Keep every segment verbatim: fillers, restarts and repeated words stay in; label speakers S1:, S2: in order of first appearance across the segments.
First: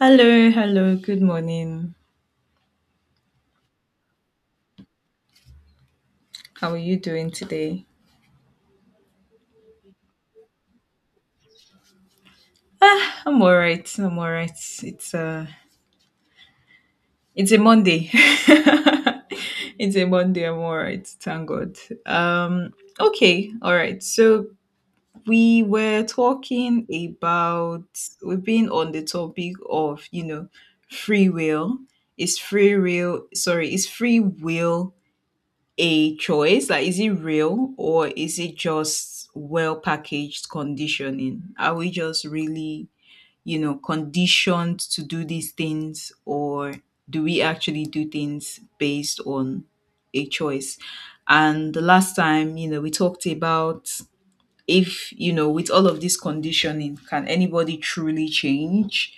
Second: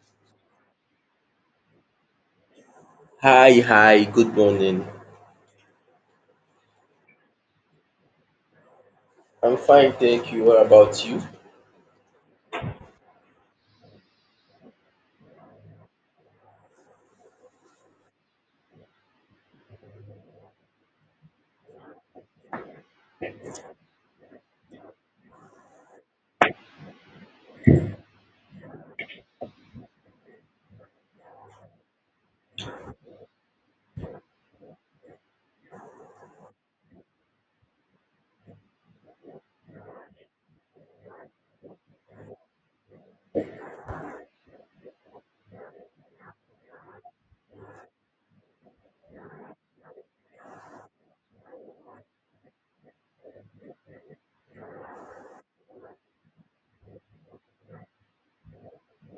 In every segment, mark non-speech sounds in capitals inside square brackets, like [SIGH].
S1: Hello, hello, good morning.
S2: Hi, hi, good morning.
S1: How are you doing today?
S2: I'm fine, thank you. What about you?
S1: Ah, I'm all right. I'm all right. It's uh it's a Monday. [LAUGHS] It's a Monday, I'm all right, thank God. Um okay, all right. So we were talking about we've been on the topic of, you know, free will. Is free will sorry, is free will a choice? Like, is it real or is it just well packaged conditioning? Are we just really, you know, conditioned to do these things or do we actually do things based on a choice? And the last time, you know, we talked about if you know with all of this conditioning can anybody truly change.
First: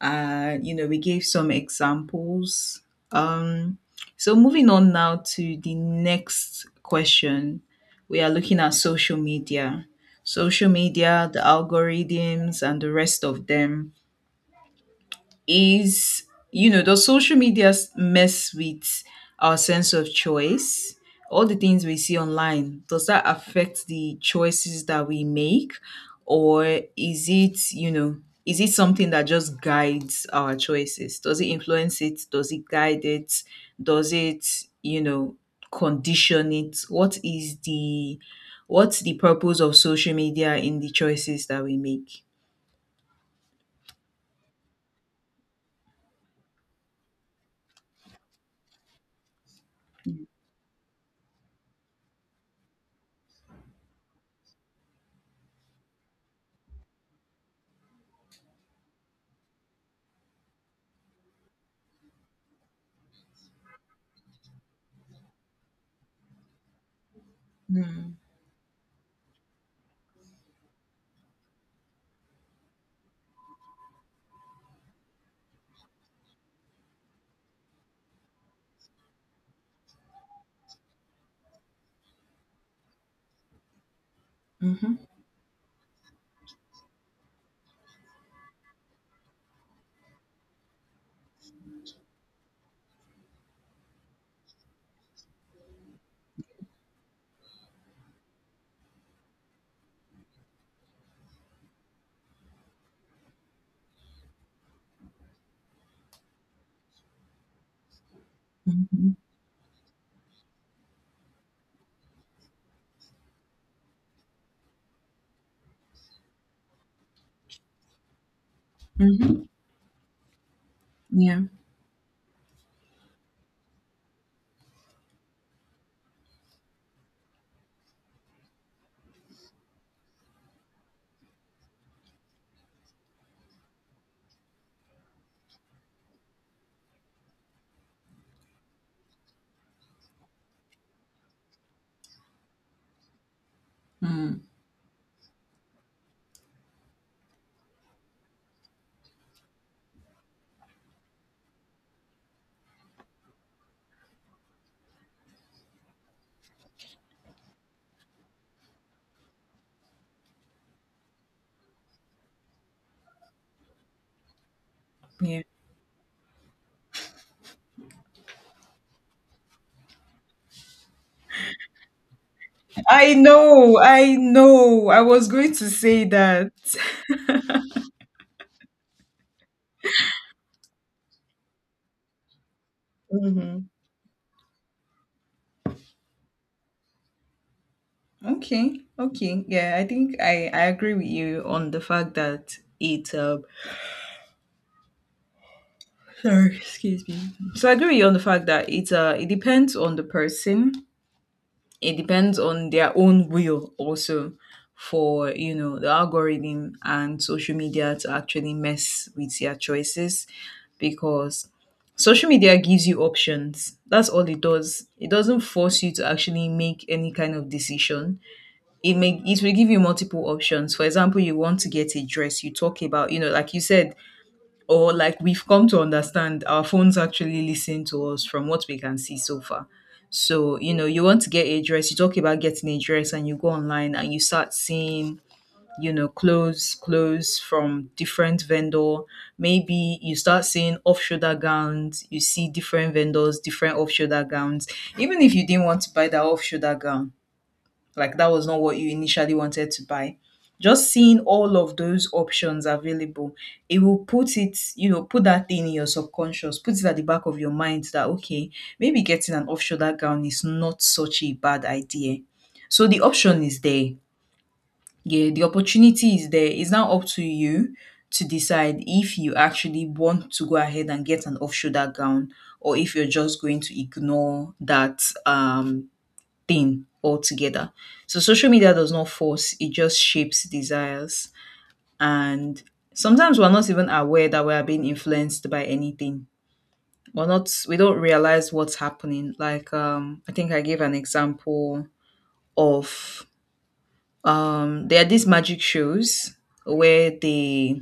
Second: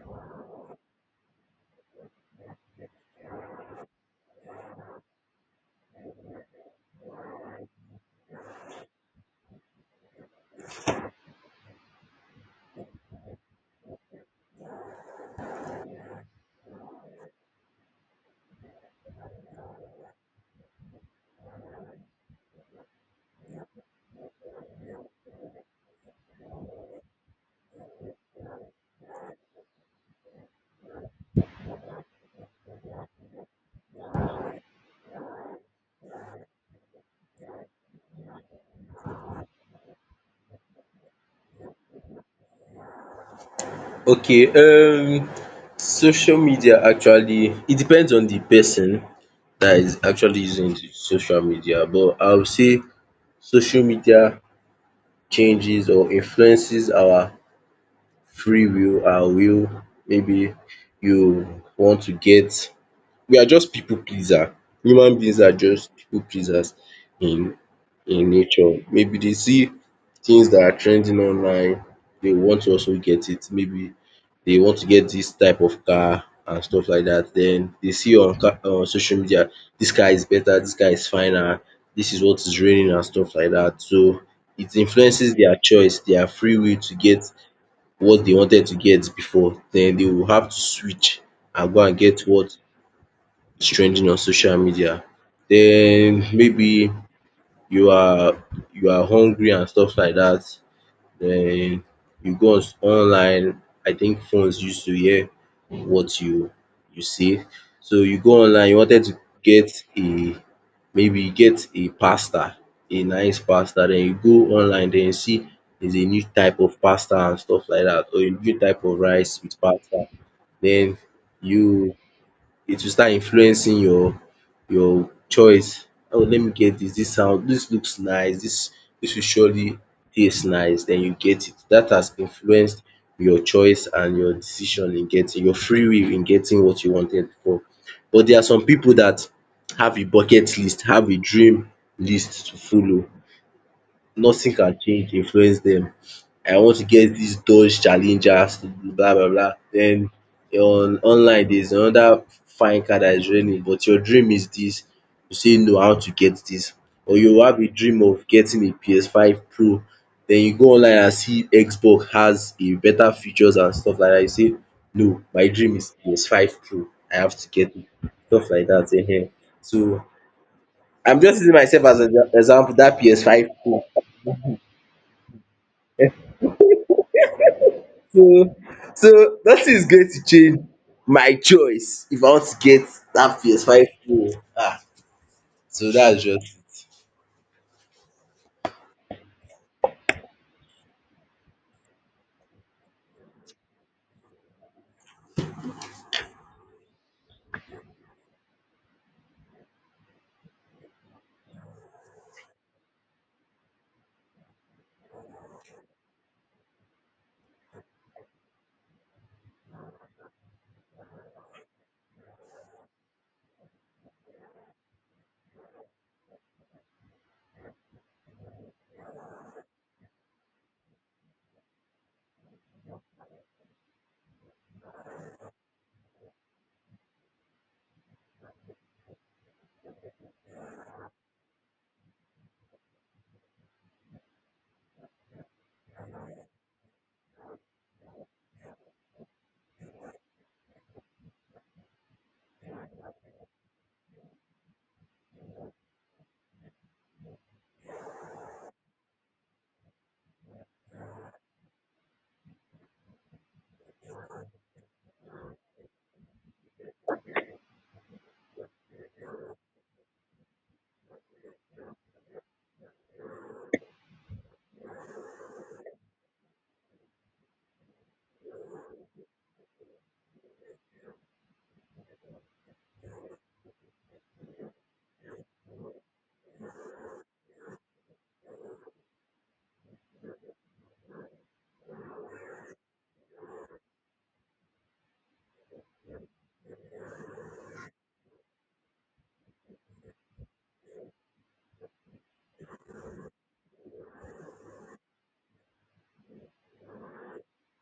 S1: Uh you know we gave some examples. Um so moving on now to the next question, we are looking at social media. Social media, the algorithms and the rest of them, is you know does social media s- mess with our sense of choice? All the things we see online, does that affect the choices that we make, or is it you know is it something that just guides our choices? Does it influence it? Does it guide it? Does it you know condition it? What is the what's the purpose of social media in the choices that we make?
S2: Okay, um, social media actually, it depends on the person that is actually using the social media, but I would say social media changes or influences our free will, our will. Maybe you want to get, we are just people pleaser. Human beings are just people pleasers in
S1: Mm-hmm.
S2: in nature. Maybe they see things that are trending online, they want to also get it. Maybe they want to get this type of car and stuff like that. Then they see on ca- on social media this car is better, this car is finer, this is what is reigning and stuff like that. So it influences their choice, their free will to get what they wanted to get before. Then they will have to switch and go and get what is trending on social media. Then maybe you are you are hungry and stuff like that. Then you go on s- online. I think phones used to hear what you you say. So you go online, you wanted
S1: Mm-hmm.
S2: to get a maybe get a pasta, a nice pasta. Then you go online, then you see there's a new type of pasta and stuff like that, or a new type of rice with pasta. Then
S1: Yeah.
S2: you it will start influencing your your choice. "Oh, let me get this. This sound, This looks nice, This this will surely taste nice." Then you get it. That has influenced your choice and your decision in getting, your free will in getting what you wanted before. But there are some people that have a bucket list, have a dream list to follow.
S1: Mm.
S2: Nothing can change, influence them. I want to get this Dodge Challenger, blah blah blah. Then on online there is another fine car that's is running, but your dream is this. You say no, I want to get this. Or you have a dream of getting a P S five Pro. Then you go online and see Xbox has a better features and stuff like that. You say no,
S1: Yeah.
S2: my dream is P S five Pro, I have to get it, stuff like dat um. So I'm just using myself as an example. That
S1: I
S2: P S five
S1: know.
S2: Pro.
S1: I know. I was going to say that.
S2: So so that is going to change my choice if I want to get that
S1: Hmm.
S2: P S five Pro. Ah, so that's just.
S1: Okay. Okay. Yeah. I think I, I agree with you on the fact that it. Uh, sorry. Excuse me. So I agree with you on the fact that it. Uh, it depends on the person. It depends on their own will also for you know the algorithm and social media to actually mess with their choices, because social media gives you options. That's all it does. It doesn't force you to actually make any kind of decision. It may it will give you multiple options. For example, you want to get a dress, you talk about you know like you said, or like we've come to understand, our phones actually listen to us from what we can see so far. So, you know, you want to get a dress, you talk about getting a dress and you go online and you start seeing, you know, clothes, clothes from different vendor. Maybe you start seeing off-shoulder gowns, you see different vendors, different off-shoulder gowns. Even if you didn't want to buy that off-shoulder gown, like that was not what you initially wanted to buy, just seeing all of those options available, it will put it you know put that thing in your subconscious, put it at the back of your mind that okay, maybe getting an off shoulder gown is not such a bad idea. So the option is there, yeah, the opportunity is there. It's now up to you to decide if you actually want to go ahead and get an off shoulder gown, or if you're just going to ignore that um thing altogether. So social media does not force, it just shapes desires. And sometimes we're not even aware that we are being influenced by anything. We're not we don't realize what's happening. Like um I think I gave an example of um there are these magic shows where they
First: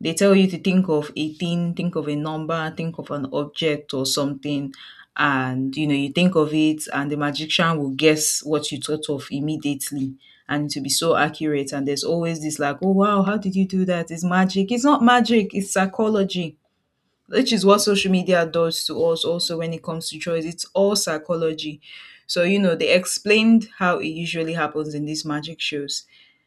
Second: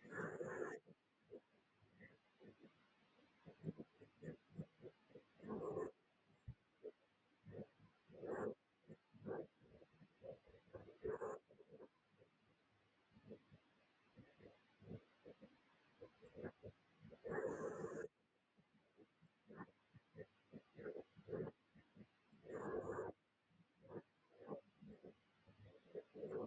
S1: they tell you to think of a thing, think of a number, think of an object or something. And you know, you think of it, and the magician will guess what you thought of immediately. And to be so accurate, and there's always this like, oh wow, how did you do that? It's magic. It's not magic, it's psychology, which is what social media does to us also when it comes to choice. It's all psychology. So, you know, they explained how it usually happens in these magic shows.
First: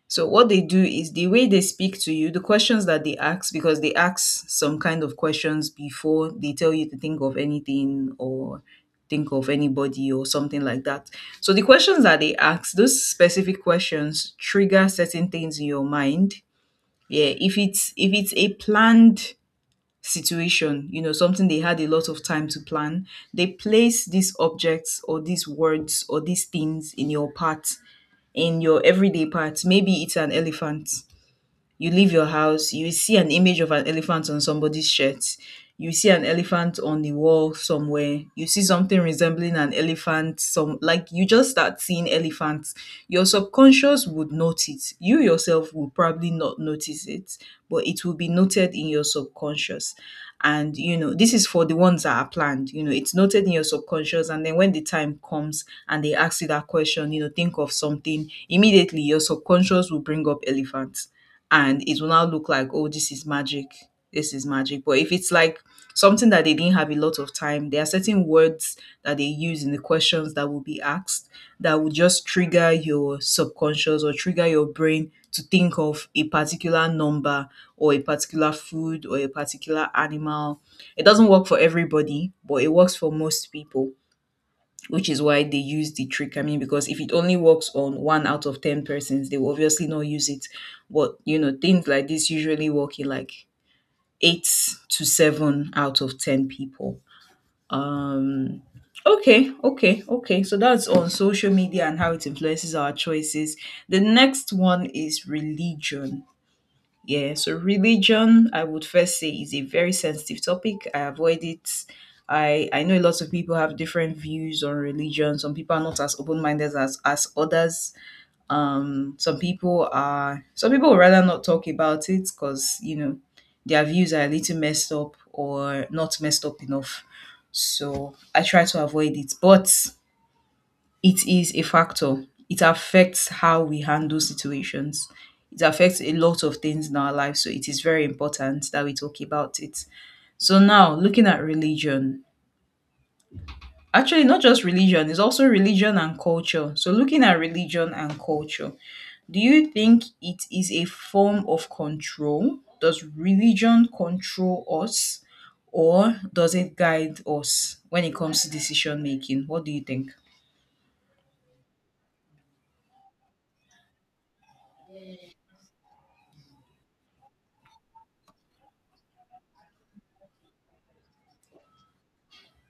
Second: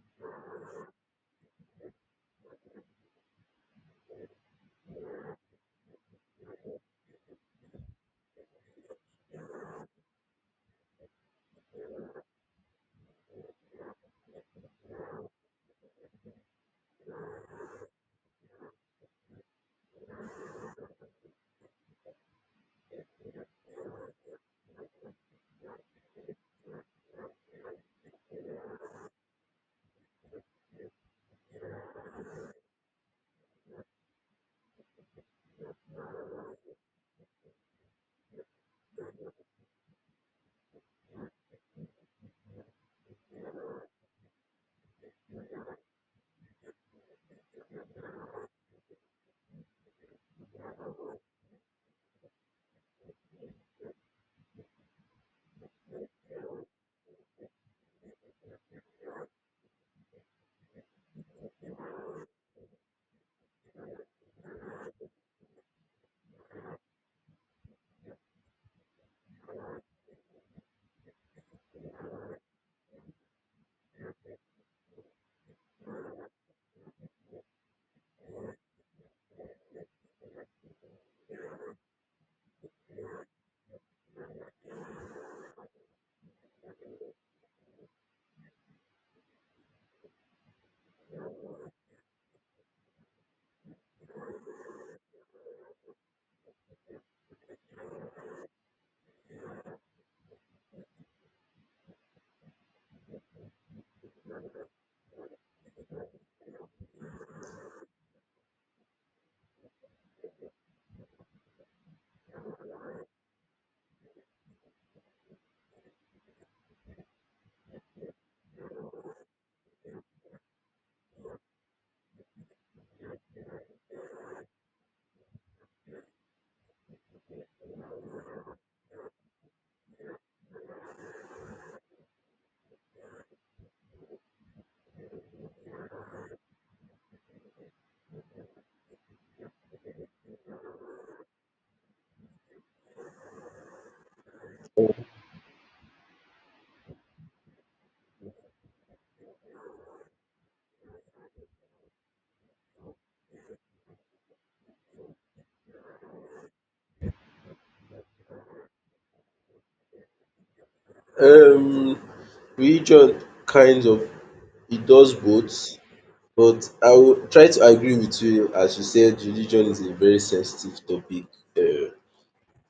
S1: So, what they do is the way they speak to you, the questions that they ask, because they ask some kind of questions before they tell you to think of anything or think of anybody or something like that. So, the questions that they ask, those specific questions trigger certain things in your mind, yeah. If it's if it's a planned situation, you know, something they had a lot of time to plan. They place these objects or these words or these things in your path, in your everyday path. Maybe it's an elephant. You leave your house, you see an image of an elephant on somebody's shirt. You see an elephant on the wall somewhere. You see something resembling an elephant. Some like you just start seeing elephants. Your subconscious would notice. You yourself will probably not notice it, but it will be noted in your subconscious. And you know, this is for the ones that are planned. You know, it's noted in your subconscious, and then when the time comes and they ask you that question, you know, think of something immediately. Your subconscious will bring up elephants and it will now look like, oh, this is magic. This is magic. But if it's like something that they didn't have a lot of time, there are certain words that they use in the questions that will be asked that will just trigger your subconscious or trigger your brain to think of a particular number or a particular food or a particular animal. It doesn't work for everybody, but it works for most people, which is why they use the trick. I mean, because if it only works on one out of ten persons, they will obviously not use it. But, you know, things like this usually work in like eight to seven out of ten people. Um, okay, okay, okay. So that's on social media and how it influences our choices. The next one is religion. Yeah, so religion, I would first say, is a very sensitive topic. I avoid it. I, I know lots of people have different views on religion. Some people are not as open minded as, as others. Um, some people are some people would rather not talk about it because you know their views are a little messed up or not messed up enough. So I try to avoid it. But it is a factor. It affects how we handle situations. It affects a lot of things in our life, so it is very important that we talk about it. So now, looking at religion, actually not just religion, it's also religion and culture. So looking at religion and culture, do you think it is a form of control? Does religion control us or does it guide us when it comes to decision making? What do you think?
S2: Um, Religion kind of it does both, but I will try to agree with you as you said religion is a very sensitive topic. um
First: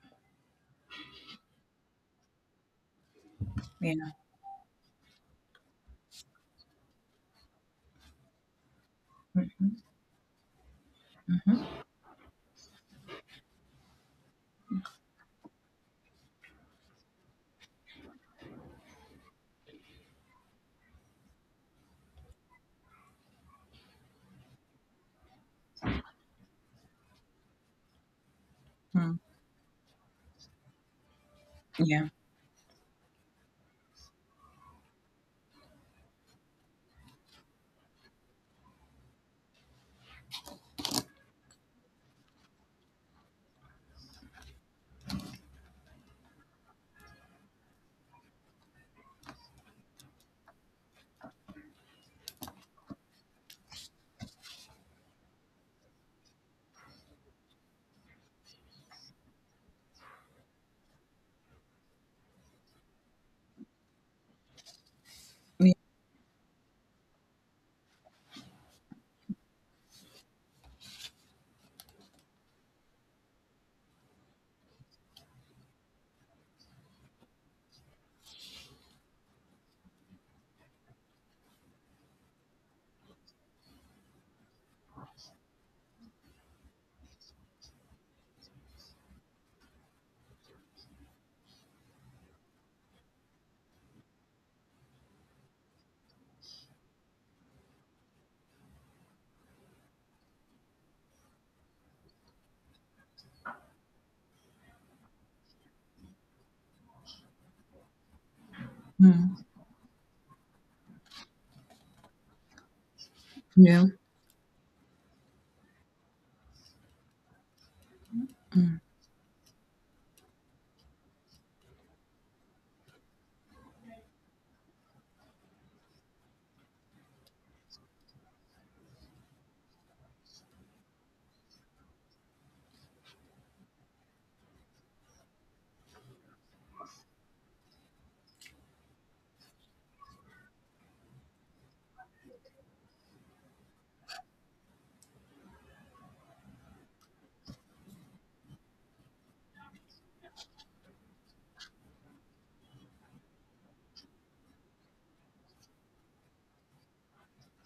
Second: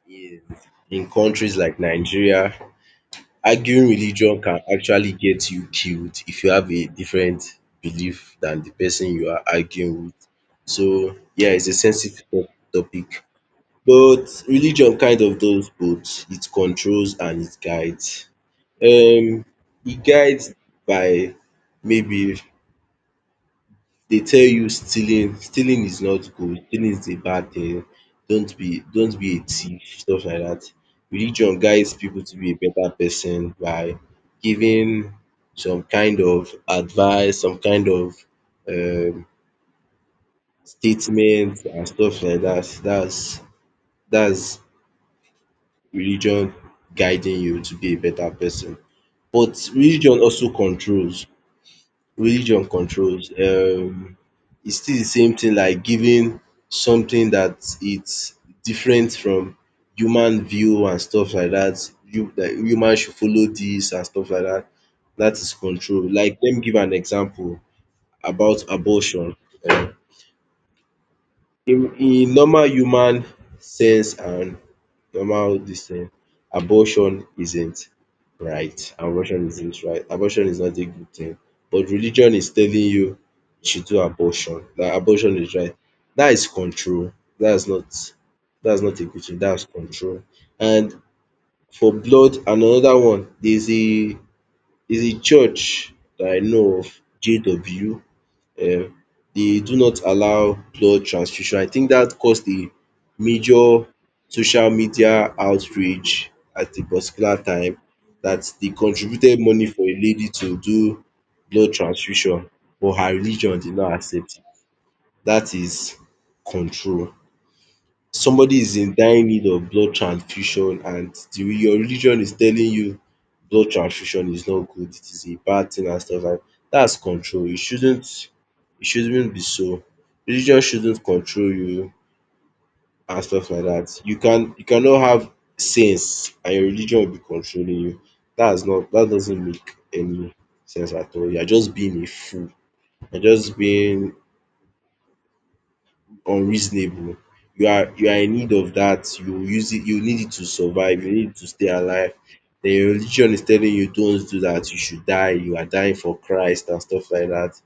S2: Yes. In countries like Nigeria, arguing
S1: Yeah.
S2: religion can actually get you killed if you have a different belief than the person you are arguing with. So yeah, it's a sensitive to- topic. But religion kind of does both. It controls and it guides. Um, it guides by maybe they tell you stealing stealing is not good, stealing is a bad thing, don't be
S1: Hmm.
S2: don't be a thief, stuff like that. Religion guides
S1: Yeah.
S2: people to be a better person by giving some kind of advice, some kind of um statement and stuff like that. That's that's religion guiding you to be a better person. But religion also controls. Religion controls, um is still the same thing like giving something that it's different from human view and stuff like that. You that human should follow this and stuff like that. That is control. Like let me give an example about abortion. um In in normal human sense and normal this thing. Abortion isn't right. Abortion isn't right. Abortion is not a good thing. But religion is telling you you should do abortion. That abortion is right. That is control. That's not that's not a good thing. That's control. And for blood and another one, there's a there's a church that I know of, J W. um they do not allow blood transfusion. I think that caused a major social media outrage at a particular time that they
S1: Mm,
S2: contributed money for a lady to do blood transfusion, but her religion did
S1: yeah.
S2: not accept it. That is control. Somebody is in dire need of blood transfusion and the, re- your religion is telling you blood transfusion is not good, it is a bad thing and stuff like that. That's control. It shouldn't it shouldn't be so. Religion shouldn't control you and stuff like that. You can you cannot have sense and your religion will be controlling you. That's not that doesn't make any sense at all. You're just being a fool. You're just being unreasonable. You are you are in need of that. You use it, you need it to survive, you need it to stay alive. Then your religion is telling you don't do that, you should die, you are dying for Christ and stuff like that.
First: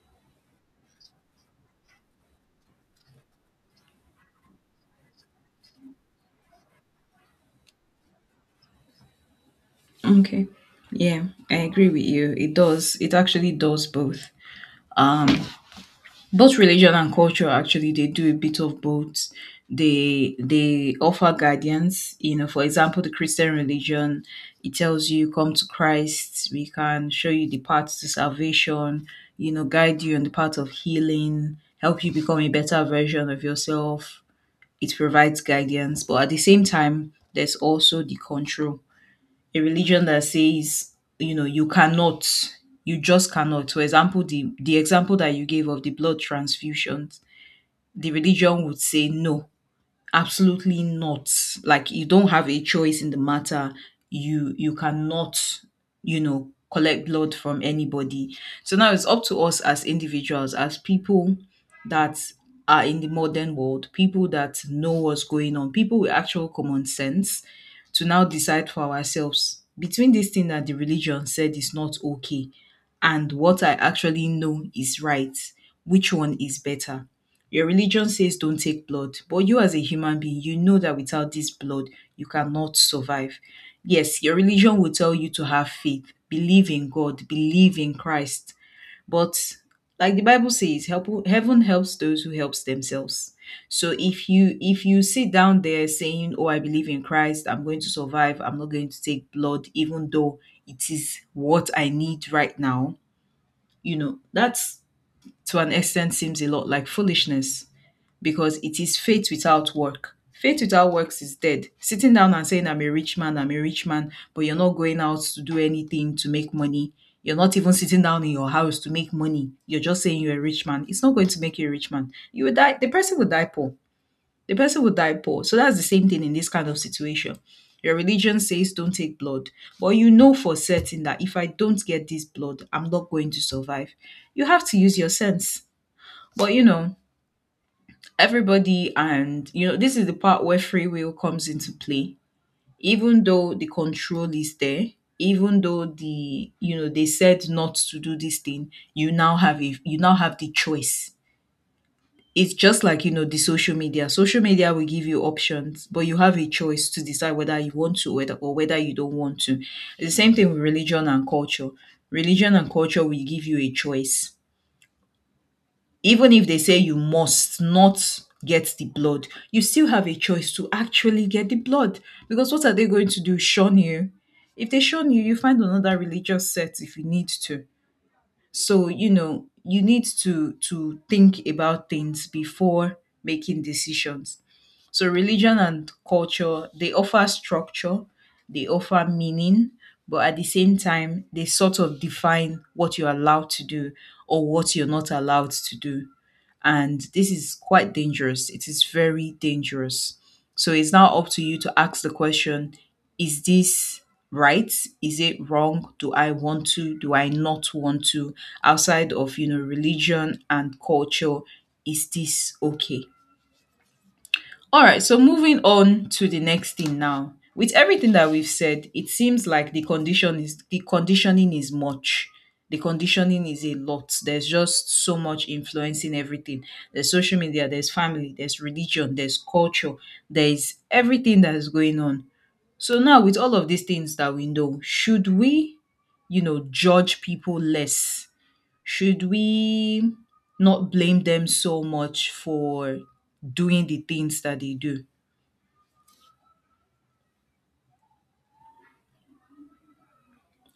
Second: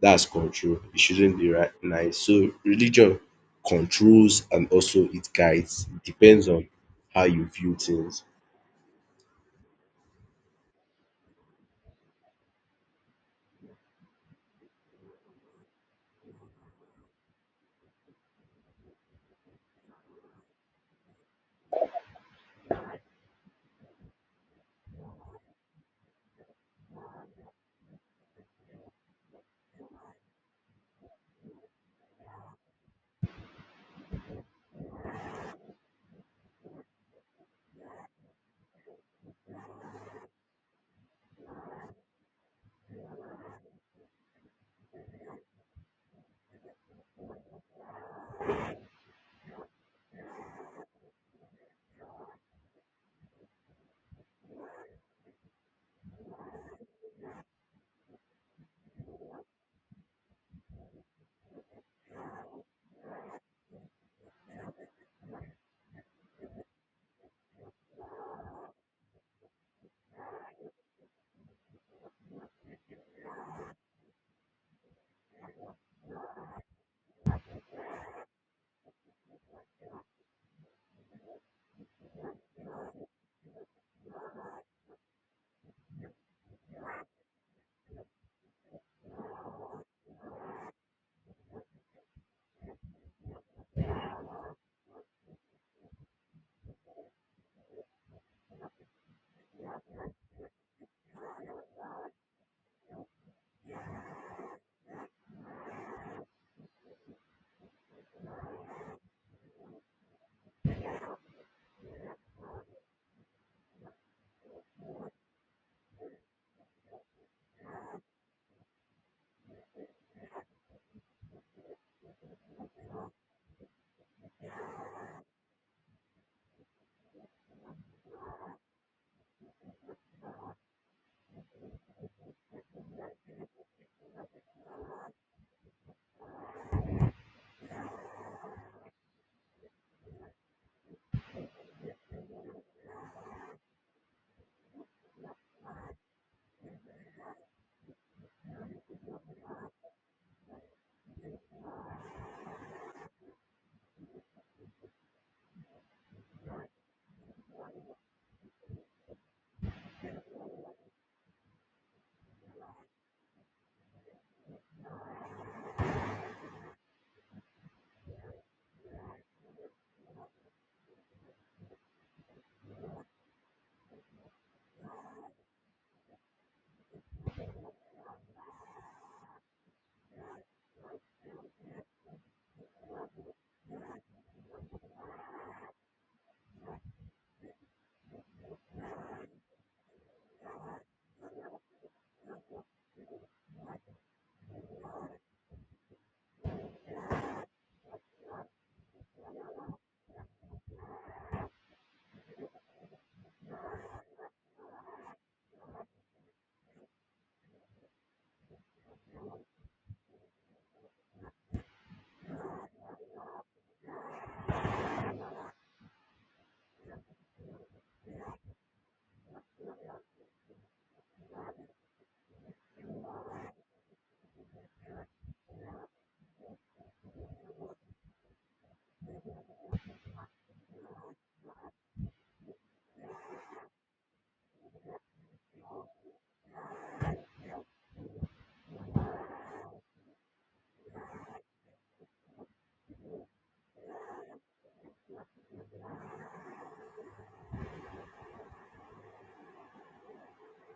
S2: That's control. It shouldn't be right nice. So religion controls and also it guides. It depends on how you view things.
S1: Okay. Yeah, I agree with you. It does. It actually does both. Um, Both religion and culture actually they do a bit of both. They they offer guidance. You know, for example, the Christian religion, it tells you come to Christ. We can show you the path to salvation. You know, guide you on the path of healing, help you become a better version of yourself. It provides guidance, but at the same time, there's also the control. A religion that says you know you cannot you just cannot, for example, the the example that you gave of the blood transfusions, the religion would say no, absolutely not. Like you don't have a choice in the matter. You you cannot, you know, collect blood from anybody. So now it's up to us as individuals, as people that are in the modern world, people that know what's going on, people with actual common sense, to now decide for ourselves between this thing that the religion said is not okay and what I actually know is right, which one is better. Your religion says don't take blood, but you as a human being, you know that without this blood, you cannot survive. Yes, your religion will tell you to have faith, believe in God, believe in Christ. But like the Bible says, help, heaven helps those who helps themselves. So if you if you sit down there saying, "Oh, I believe in Christ, I'm going to survive. I'm not going to take blood even though it is what I need right now." You know, that's to an extent seems a lot like foolishness because it is faith without work. Faith without works is dead. Sitting down and saying, I'm a rich man, I'm a rich man, but you're not going out to do anything to make money. You're not even sitting down in your house to make money. You're just saying you're a rich man. It's not going to make you a rich man. You will die. The person will die poor. The person will die poor. So that's the same thing in this kind of situation. Your religion says don't take blood, but you know for certain that if I don't get this blood, I'm not going to survive. You have to use your sense. But you know, everybody, and you know this is the part where free will comes into play, even though the control is there, even though the you know they said not to do this thing, you now have a, you now have the choice. It's just like, you know the social media social media will give you options, but you have a choice to decide whether you want to, whether, or whether you don't want to. It's the same thing with religion and culture. Religion and culture will give you a choice. Even if they say you must not get the blood, you still have a choice to actually get the blood. Because what are they going to do? Shun you? If they shun you, you find another religious sect if you need to. So you know you need to to think about things before making decisions. So religion and culture, they offer structure, they offer meaning, but at the same time they sort of define what you're allowed to do or what you're not allowed to do. And this is quite dangerous. It is very dangerous. So it's now up to you to ask the question: is this right? Is it wrong? Do I want to? Do I not want to? Outside of, you know, religion and culture, is this okay? All right, so moving on to the next thing now. With everything that we've said, it seems like the condition is the conditioning is much. The conditioning is a lot. There's just so much influencing everything. There's social media, there's family, there's religion, there's culture, there's everything that is going on. So now with all of these things that we know, should we, you know, judge people less? Should we not blame them so much for doing the things that they do?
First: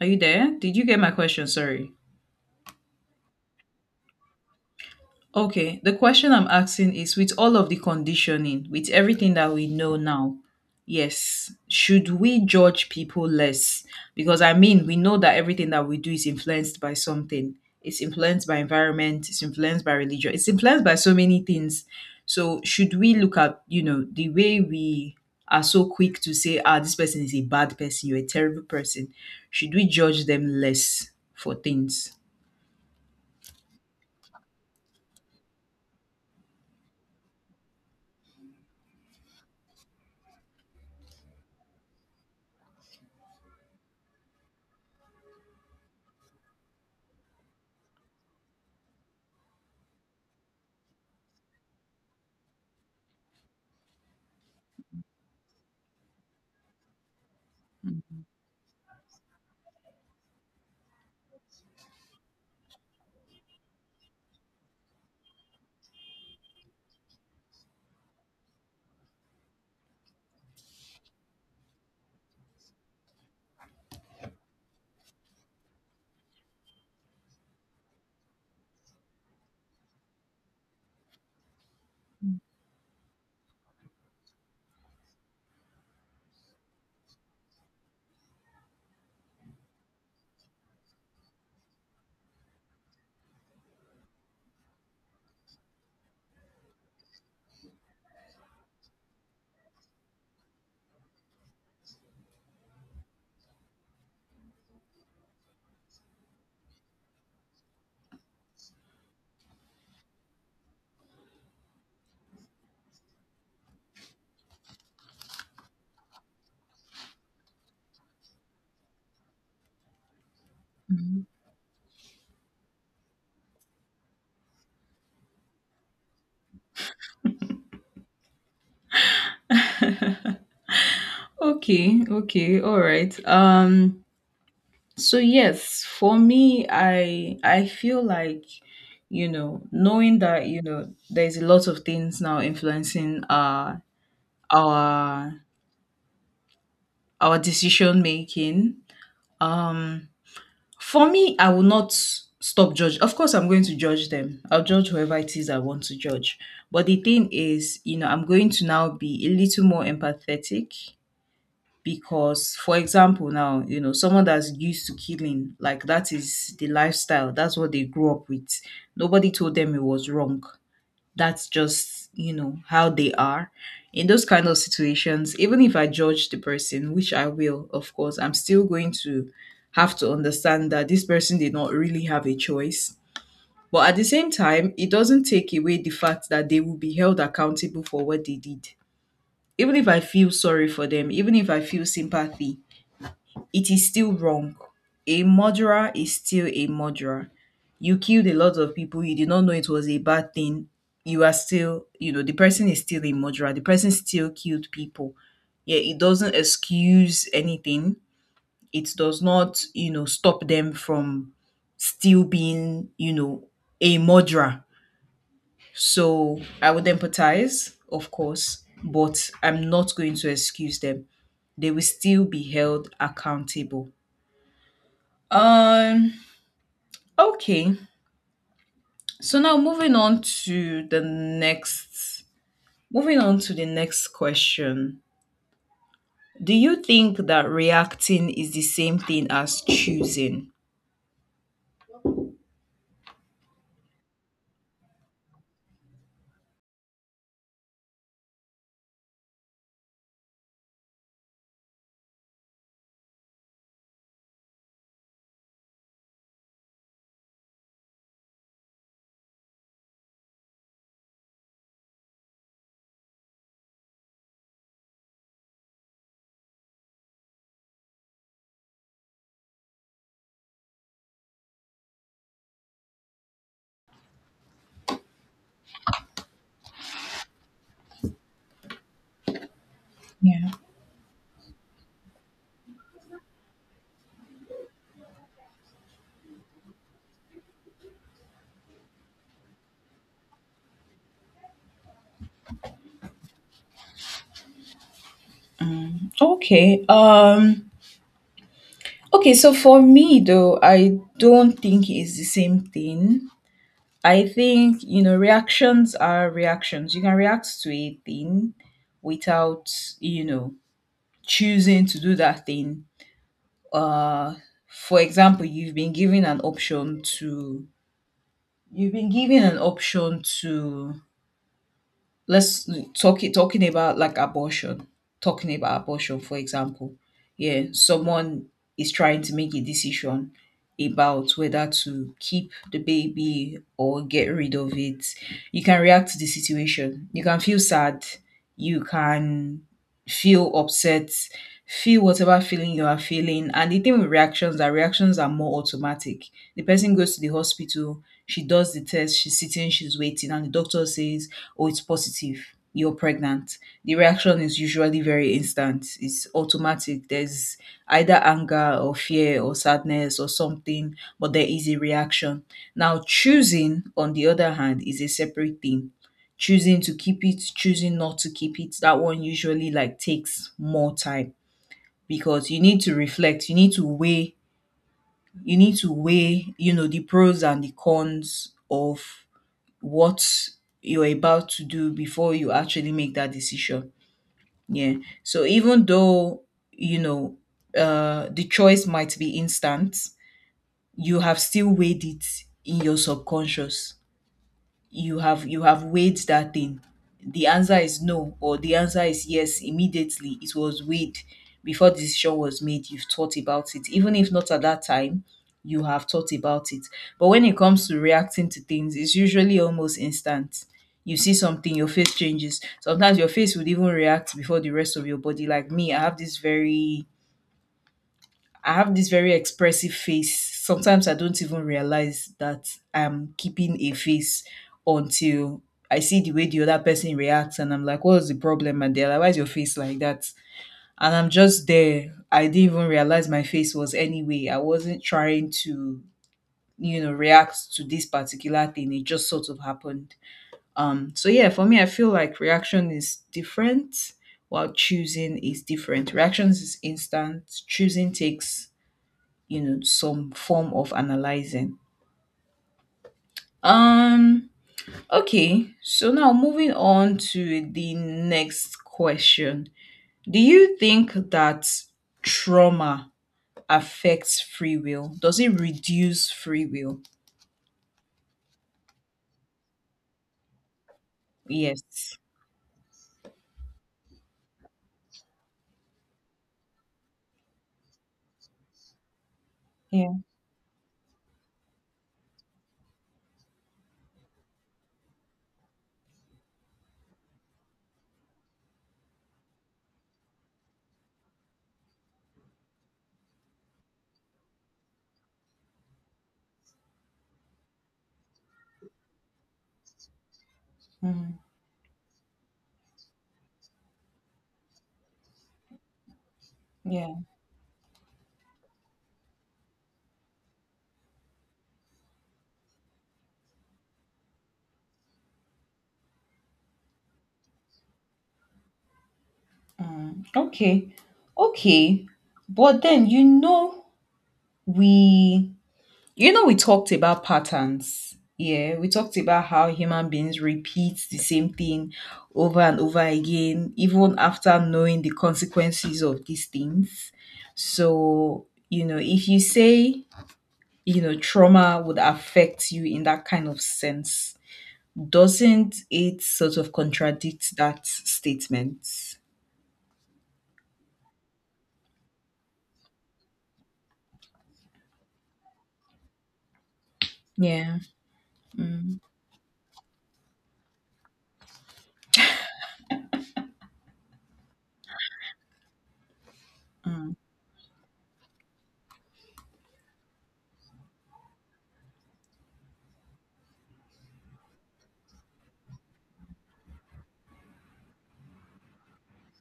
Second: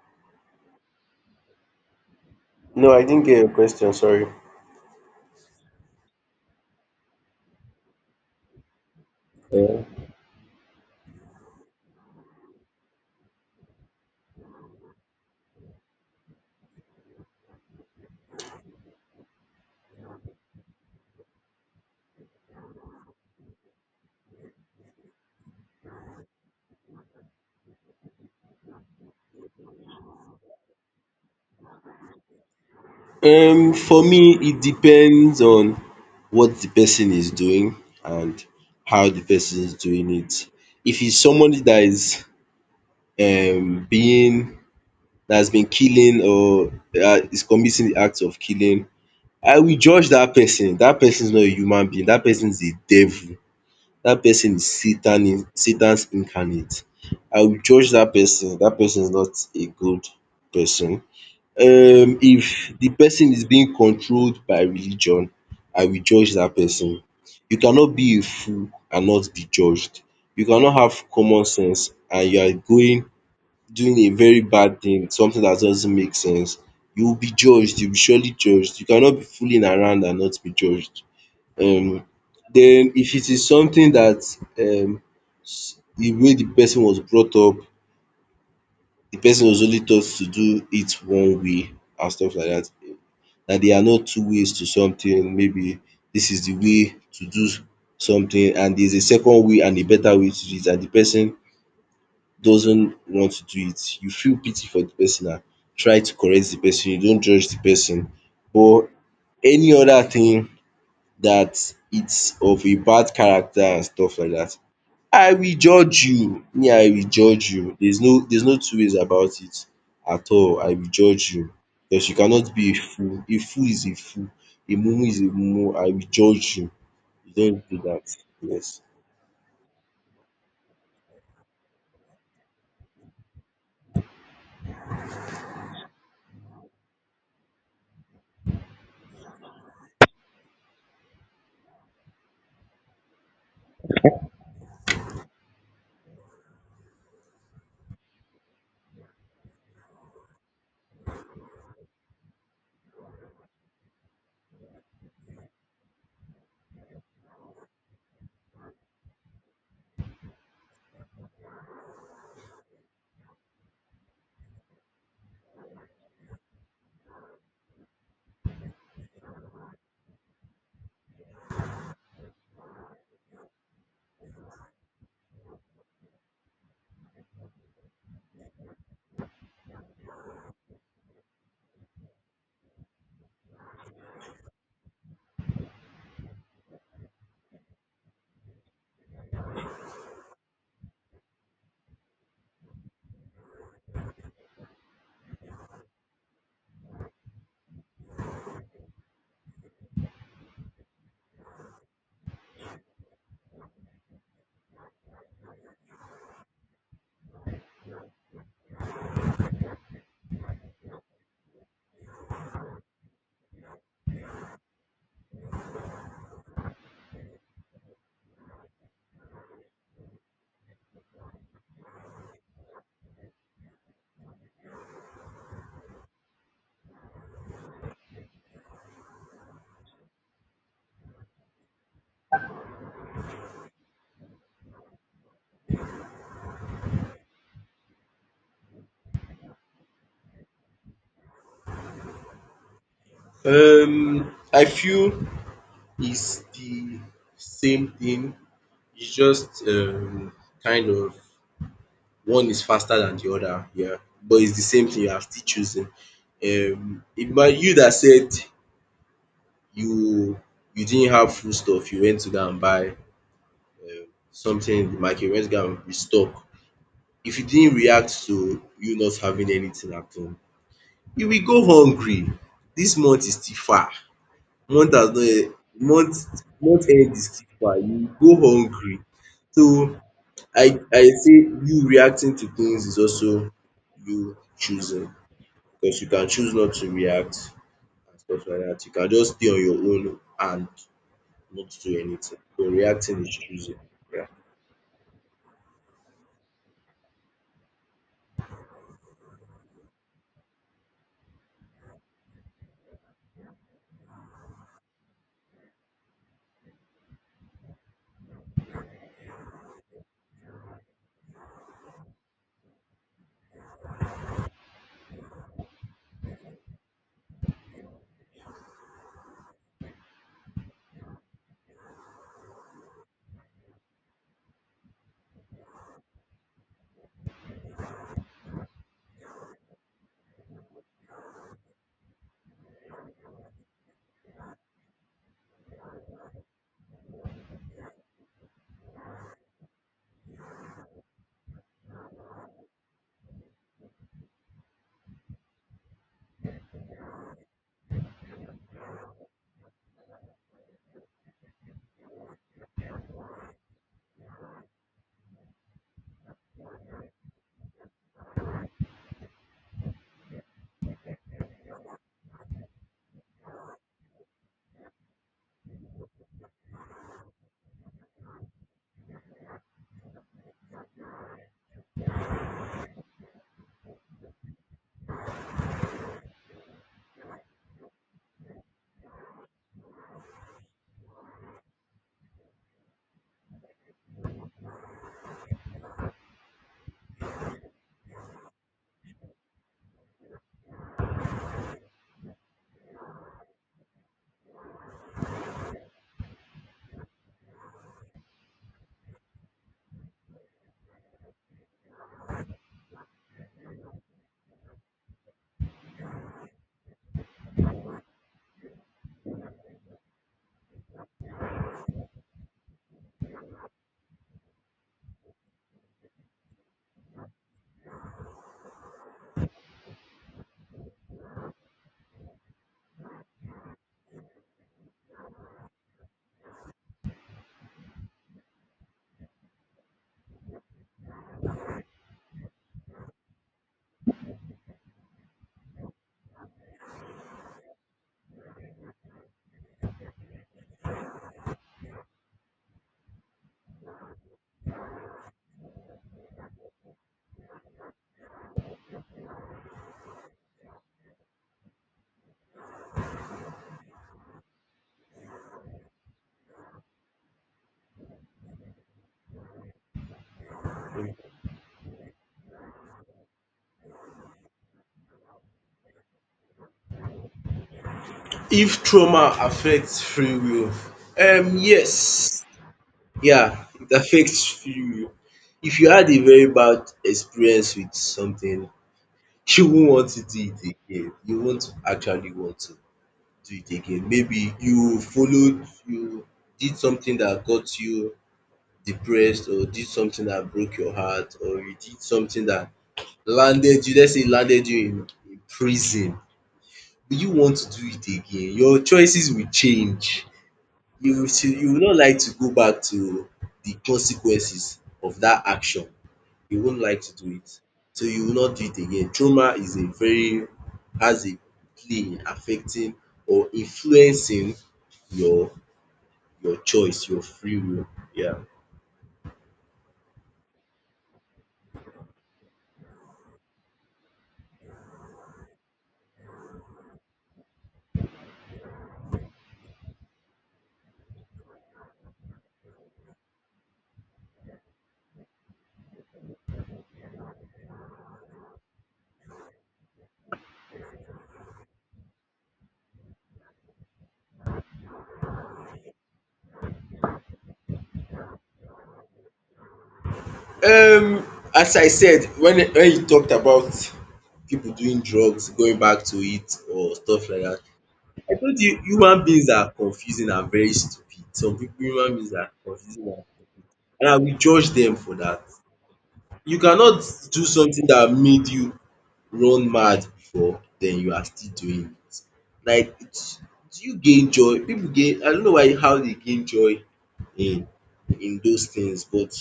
S1: Are you there? Did you get my question? Sorry.
S2: No, I didn't get your question. Sorry.
S1: Okay, the question I'm asking is, with all of the conditioning, with everything that we
S2: Yeah.
S1: know now, yes, should we judge people less? Because I mean, we know that everything that we do is influenced by something. It's influenced by environment, it's influenced by religion, it's influenced by so many things. So, should we look at, you know, the way we are so quick to say, ah, this person is a bad person, you're a terrible person? Should we judge them less for things?
S2: um For me, it depends on what the person is doing and how the person is doing it. If it's somebody that is um being that has been killing or uh, is committing the act of killing, I will judge that person. That person is not a human being. That person is a devil. That person is Satan, in- Satan's incarnate. I will judge that person. That person is not a good person. Um if the person is being controlled by religion, I will judge that person. You cannot be a fool and not be judged. You cannot have common sense and you are going doing a very bad thing, something that doesn't make sense. You will be judged, you will be surely judged. You cannot be fooling around and not be judged. um then if it is something that, um s- the way the person was brought up, the person was only taught to do it one way and stuff like that. That there are no two ways to something. Maybe this is the way to do something and there's a second way and a better way to do it and the person doesn't want to do it. You feel pity for the person and try to correct the person. You don't judge the person. But any other thing that it's of a bad character and stuff like that, I will judge you, me I will judge you, there's no there's no two ways about it at all, I will judge you, because you cannot be a fool, a fool is a fool, a mumu is a mumu, I will judge you, you don't do that, yes.
S1: Okay, okay, all right. Um So yes, for me, I I feel like you know knowing that you know there's a lot of things now influencing uh our our decision making. Um, for me, I will not stop judge. Of course, I'm going to judge them. I'll judge whoever it is I want to judge. But the thing is, you know, I'm going to now be a little more empathetic, because for example now, you know someone that's used to killing, like, that is the lifestyle, that's what they grew up with. Nobody told them it was wrong. That's just you know how they are. In those kind of situations, even if I judge the person, which I will, of course I'm still going to have to understand that this person did not really have a choice. But at the same time, it doesn't take away the fact that they will be held accountable for what they did. Even if I feel sorry for them, even if I feel sympathy, it is still wrong. A murderer is still a murderer. You killed a lot of people, you did not know it was a bad thing. You are still, you know, the person is still a murderer. The person still killed people. Yeah, it doesn't excuse anything. It does not, you know, stop them from still being, you know, a murderer. So I would empathize, of course, but I'm not going to excuse them. They will still be held accountable. Um, okay. So now moving on to the next moving on to the next question. Do you think that reacting is the same thing as choosing?
S2: Um I feel it's the same thing, it's just um kind of one is faster than the other, yeah, but it's the same thing, you are still choosing. Um it might you that said you you didn't have food stuff. You went to go and buy something in the market, you went to go and restock. If you didn't react to you not having anything at home, you will go hungry. This month is still far, month has not e month month end is still far, you will go hungry. So
S1: Yeah.
S2: I I say you reacting to things is also you choosing because you can choose not to react and stuff like dat. You can just stay on your own and not do anything. But reacting is choosing. Yeah.
S1: Okay. Um okay, so for me though, I don't think it's the same thing. I think, you know, reactions are reactions. You can react to a thing without, you know, choosing to do that thing. Uh, for example, you've been given an option to, you've been given an option to, let's talking talking about like abortion talking about abortion, for example. Yeah, someone is trying to make a decision about whether to keep the baby or get rid of it. You can react to the situation, you can feel sad, you can feel upset, feel whatever feeling you are feeling. And the thing with reactions, that reactions are more automatic. The person goes to the hospital, she does the test, she's sitting, she's waiting, and the doctor says, oh, it's positive, you're pregnant. The reaction is usually very instant. It's automatic. There's either anger or fear or sadness or something, but there is a reaction. Now, choosing, on the other hand, is a separate thing. Choosing to keep it, choosing not to keep it, that one usually like takes more time, because you need to reflect, you need to weigh, you need to weigh, you know, the pros and the cons of what you're about to do before you actually make that decision. Yeah. So even though, you know, uh, the choice might be instant, you have still weighed it in your subconscious. You have you have weighed that thing. The answer is no or the answer is yes. Immediately it was weighed, before the decision was made, you've thought about it. Even if not at that time, you have thought about it. But when it comes to reacting to things, it's usually almost instant. You see something, your face changes, sometimes your face would even react before the rest of your body. Like me, i have this very I have this very expressive face. Sometimes I don't even realize that I'm keeping a face until I see the way the other person reacts and I'm like, what's the problem? And they're like, why's your face like that? And I'm just there. I didn't even realize my face was anyway. I wasn't trying to, you know, react to this particular thing. It just sort of happened. Um, so yeah, for me, I feel like reaction is different while choosing is different. Reactions is instant, choosing takes you know some form of analyzing. um okay, so now moving on to the next question. Do you think that trauma affects free will? Does it reduce free will?
S2: If trauma affects free will, um
S1: Yes.
S2: yes, yeah, it affects free will. If you had a very bad experience with something, you won't want
S1: Yeah.
S2: to do it again. You won't actually want to do it again. Maybe you followed, you did something that got you depressed or did something that broke your heart or you did something that landed you, let's say landed you in in prison, will you want to do it again? Your choices will change. You will
S1: Mm,
S2: still, you will not like to go back to the consequences of that action. You won't like
S1: yeah.
S2: to do it. So you will not do it again. Trauma is a very has a play in affecting or influencing your your choice, your free will. Yeah.
S1: Mm. Okay. Okay. but then you know we You know, we talked about patterns. Yeah, we talked about how human beings repeat the same thing over and over again, even after knowing the consequences of these things. So, you know, if you say, you know, trauma would affect you in that kind of sense, doesn't it sort of contradict that statement?
S2: Um as I said when when you talked about people doing drugs, going back to it or stuff like that.
S1: Yeah.
S2: I told you
S1: Mm,
S2: human beings are confusing and very stupid. Some people human beings are confusing and and I will judge them for that. You cannot
S1: mm,
S2: do something that made you run mad before, then you are still doing it. Like it's do you gain joy? People gain I don't know why how they gain joy in in those things, but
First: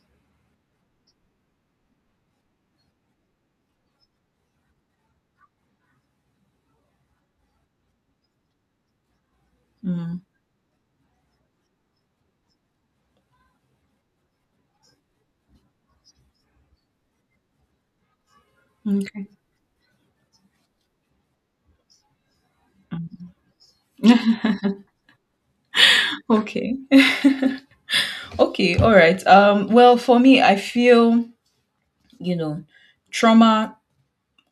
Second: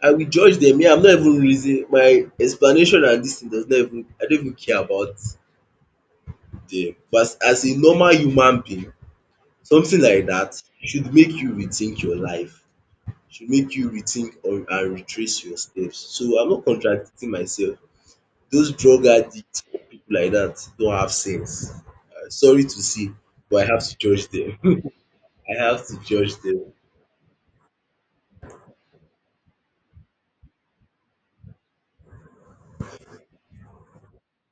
S2: I will judge them. Yeah, I'm not even reason my explanation and this thing does not even I don't even care about them. But as a normal human being, something
S1: mm.
S2: like that should make you rethink your life, should make you rethink or and retrace your steps. So I'm not contradicting myself. Those drug
S1: Okay.
S2: addicts, people like that don't have sense. Uh, sorry to say, but I have to judge them. [LAUGHS] I have to
S1: [LAUGHS]
S2: judge them.
S1: Okay. [LAUGHS] Okay, all right. Um, well, for me, I feel, you know, trauma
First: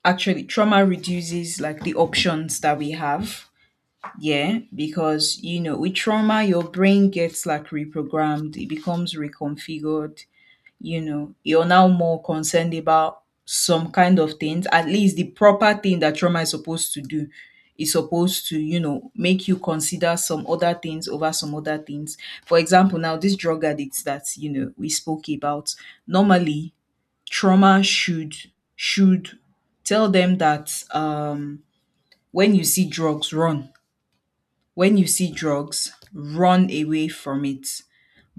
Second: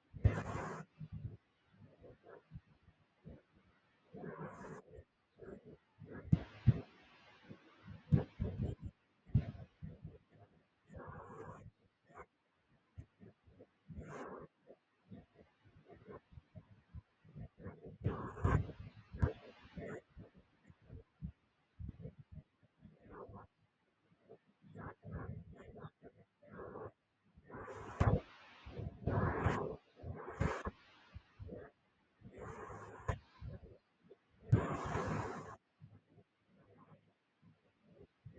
S1: actually trauma reduces like the options that we have. Yeah, because you know, with trauma, your brain gets like reprogrammed, it becomes reconfigured, you know you're now more concerned about some kind of things. At least the proper thing that trauma is supposed to do is supposed to, you know make you consider some other things over some other things. For example now, this drug addicts that you know we spoke about, normally, trauma should should tell them that, um when you see drugs run when you see drugs, run away from it.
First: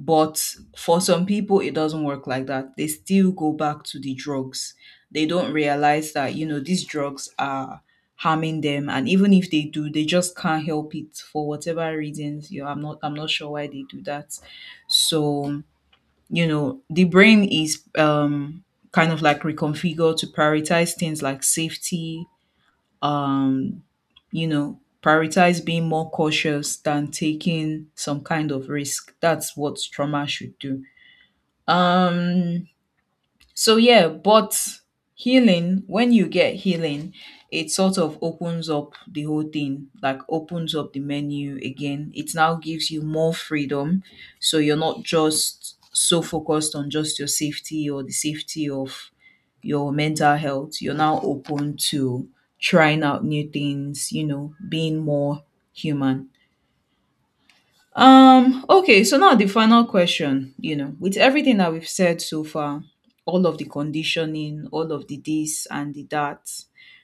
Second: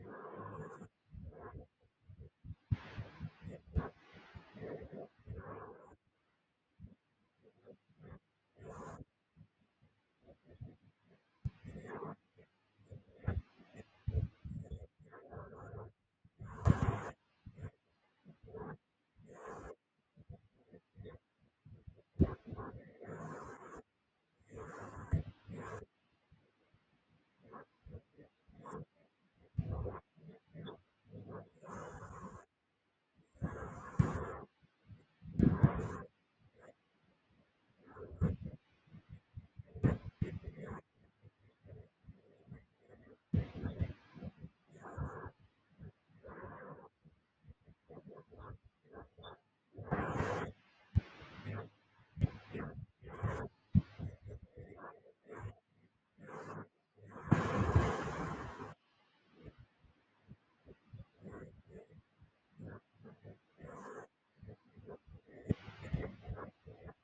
S1: But for some people, it doesn't work like that. They still go back to the drugs. They don't realize that, you know, these drugs are harming them. And even if they do, they just can't help it for whatever reasons. You know, I'm not I'm not sure why they do that. So, you know, the brain is, um kind of like reconfigured to prioritize things like safety, um, you know, prioritize being more cautious than taking some kind of risk. That's what trauma should do. Um so yeah, but healing, when you get healing, it sort of opens up the whole thing, like opens up the menu again. It now gives you more freedom. So you're not just so focused on just your safety or the safety of your mental health. You're now open to trying out new things, you know, being more human. Um, okay, so now the final question. You know, with everything that we've said so far, all of the conditioning, all of the this and the that,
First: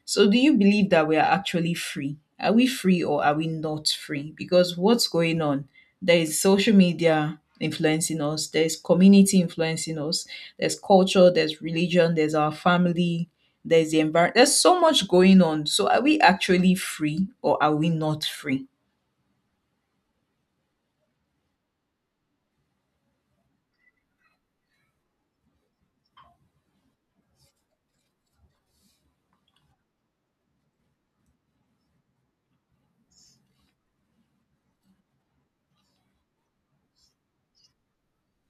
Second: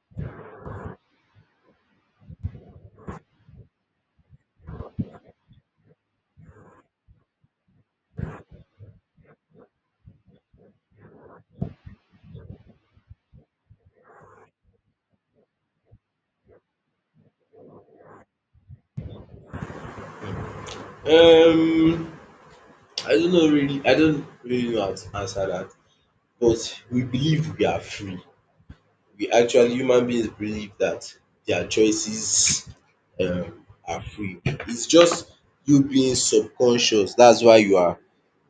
S1: so do you believe that we are actually free? Are we free or are we not free? Because what's going on? There is social media influencing us, there's community influencing us, there's culture, there's religion, there's our family, there's the environment. There's so much going on. So are we actually free or are we not free?
S2: Um, I don't know really. I don't really know how to answer that. But we believe we are free. We actually human beings believe that their choices um are free. It's just you being subconscious. That's why you are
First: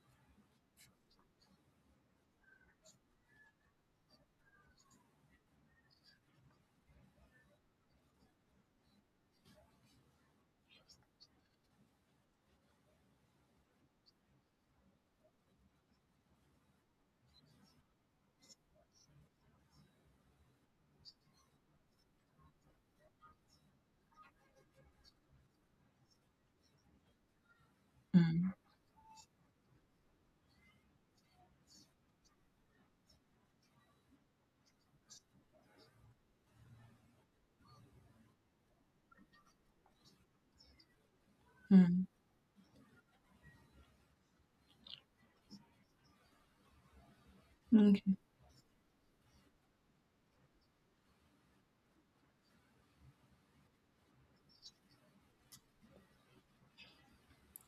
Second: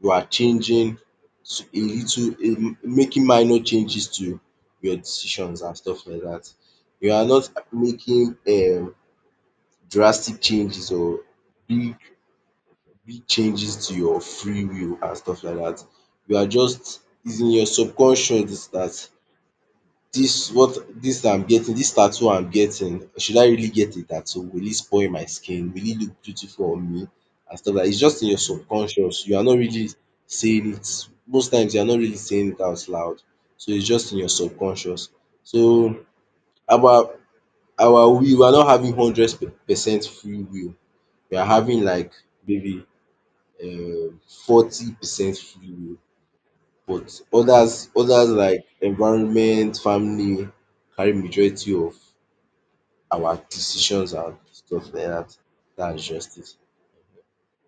S2: you are changing s- a little, a making minor changes to your decisions and stuff like that. You are not making um drastic changes or big big changes to your free will and stuff like that. You are just, it's in your subconscious that this what this I'm getting, this tattoo I'm getting, should I really get a tattoo? Will it spoil my skin? Will it look beautiful on me? And stuff like it's just in your
S1: Mm,
S2: subconscious. You are not really saying it. Most times you are not really saying it out loud. So it's just in your subconscious. So our our will, we are not having hundred percent free will. We are having
S1: mm.
S2: like maybe um, forty percent free will. But others
S1: Okay.
S2: others like environment, family carry majority of our decisions and stuff like that. That's just it.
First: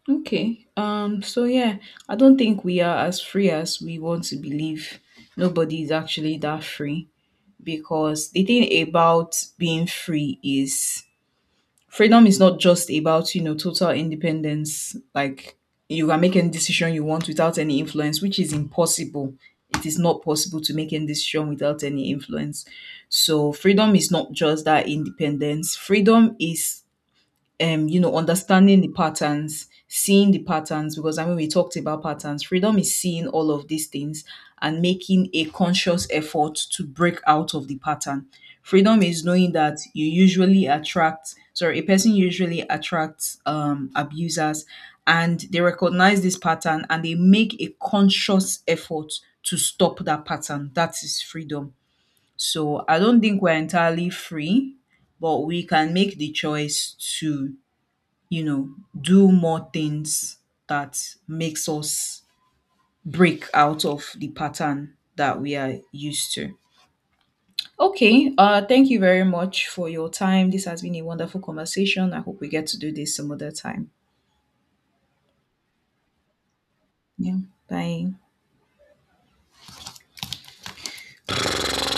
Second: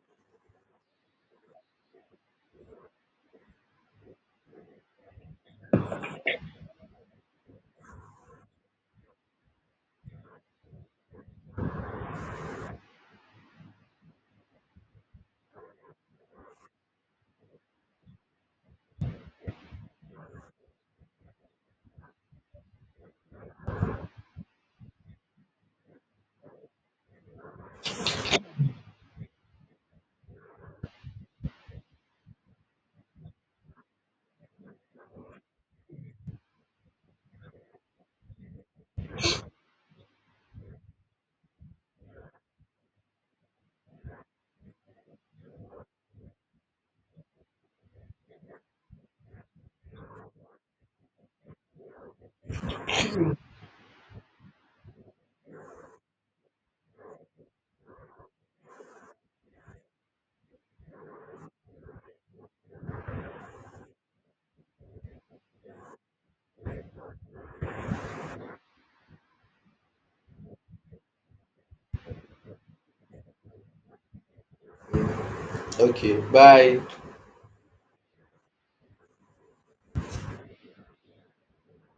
S1: Okay. Um, so yeah, I don't think we are as free as we want to believe. Nobody is actually that free, because the thing about being free is, freedom is not just about, you know, total independence. Like, you can make any decision you want without any influence, which is impossible. It is not possible to make any decision without any influence. So freedom is not just that independence. Freedom is, um, you know, understanding the patterns, seeing the patterns, because I mean, we talked about patterns. Freedom is seeing all of these things and making a conscious effort to break out of the pattern. Freedom is knowing that you usually attract, sorry, a person usually attracts, um, abusers, and they recognize this pattern and they make a conscious effort to stop that pattern. That is freedom. So I don't think we're entirely free, but we can make the choice to, you know, do more things that makes us break out of the pattern that we are used to. Okay, uh, thank you very much for your time. This has been a wonderful conversation. I hope we get to do this some other time.
S2: Okay, bye.
S1: Yeah, bye.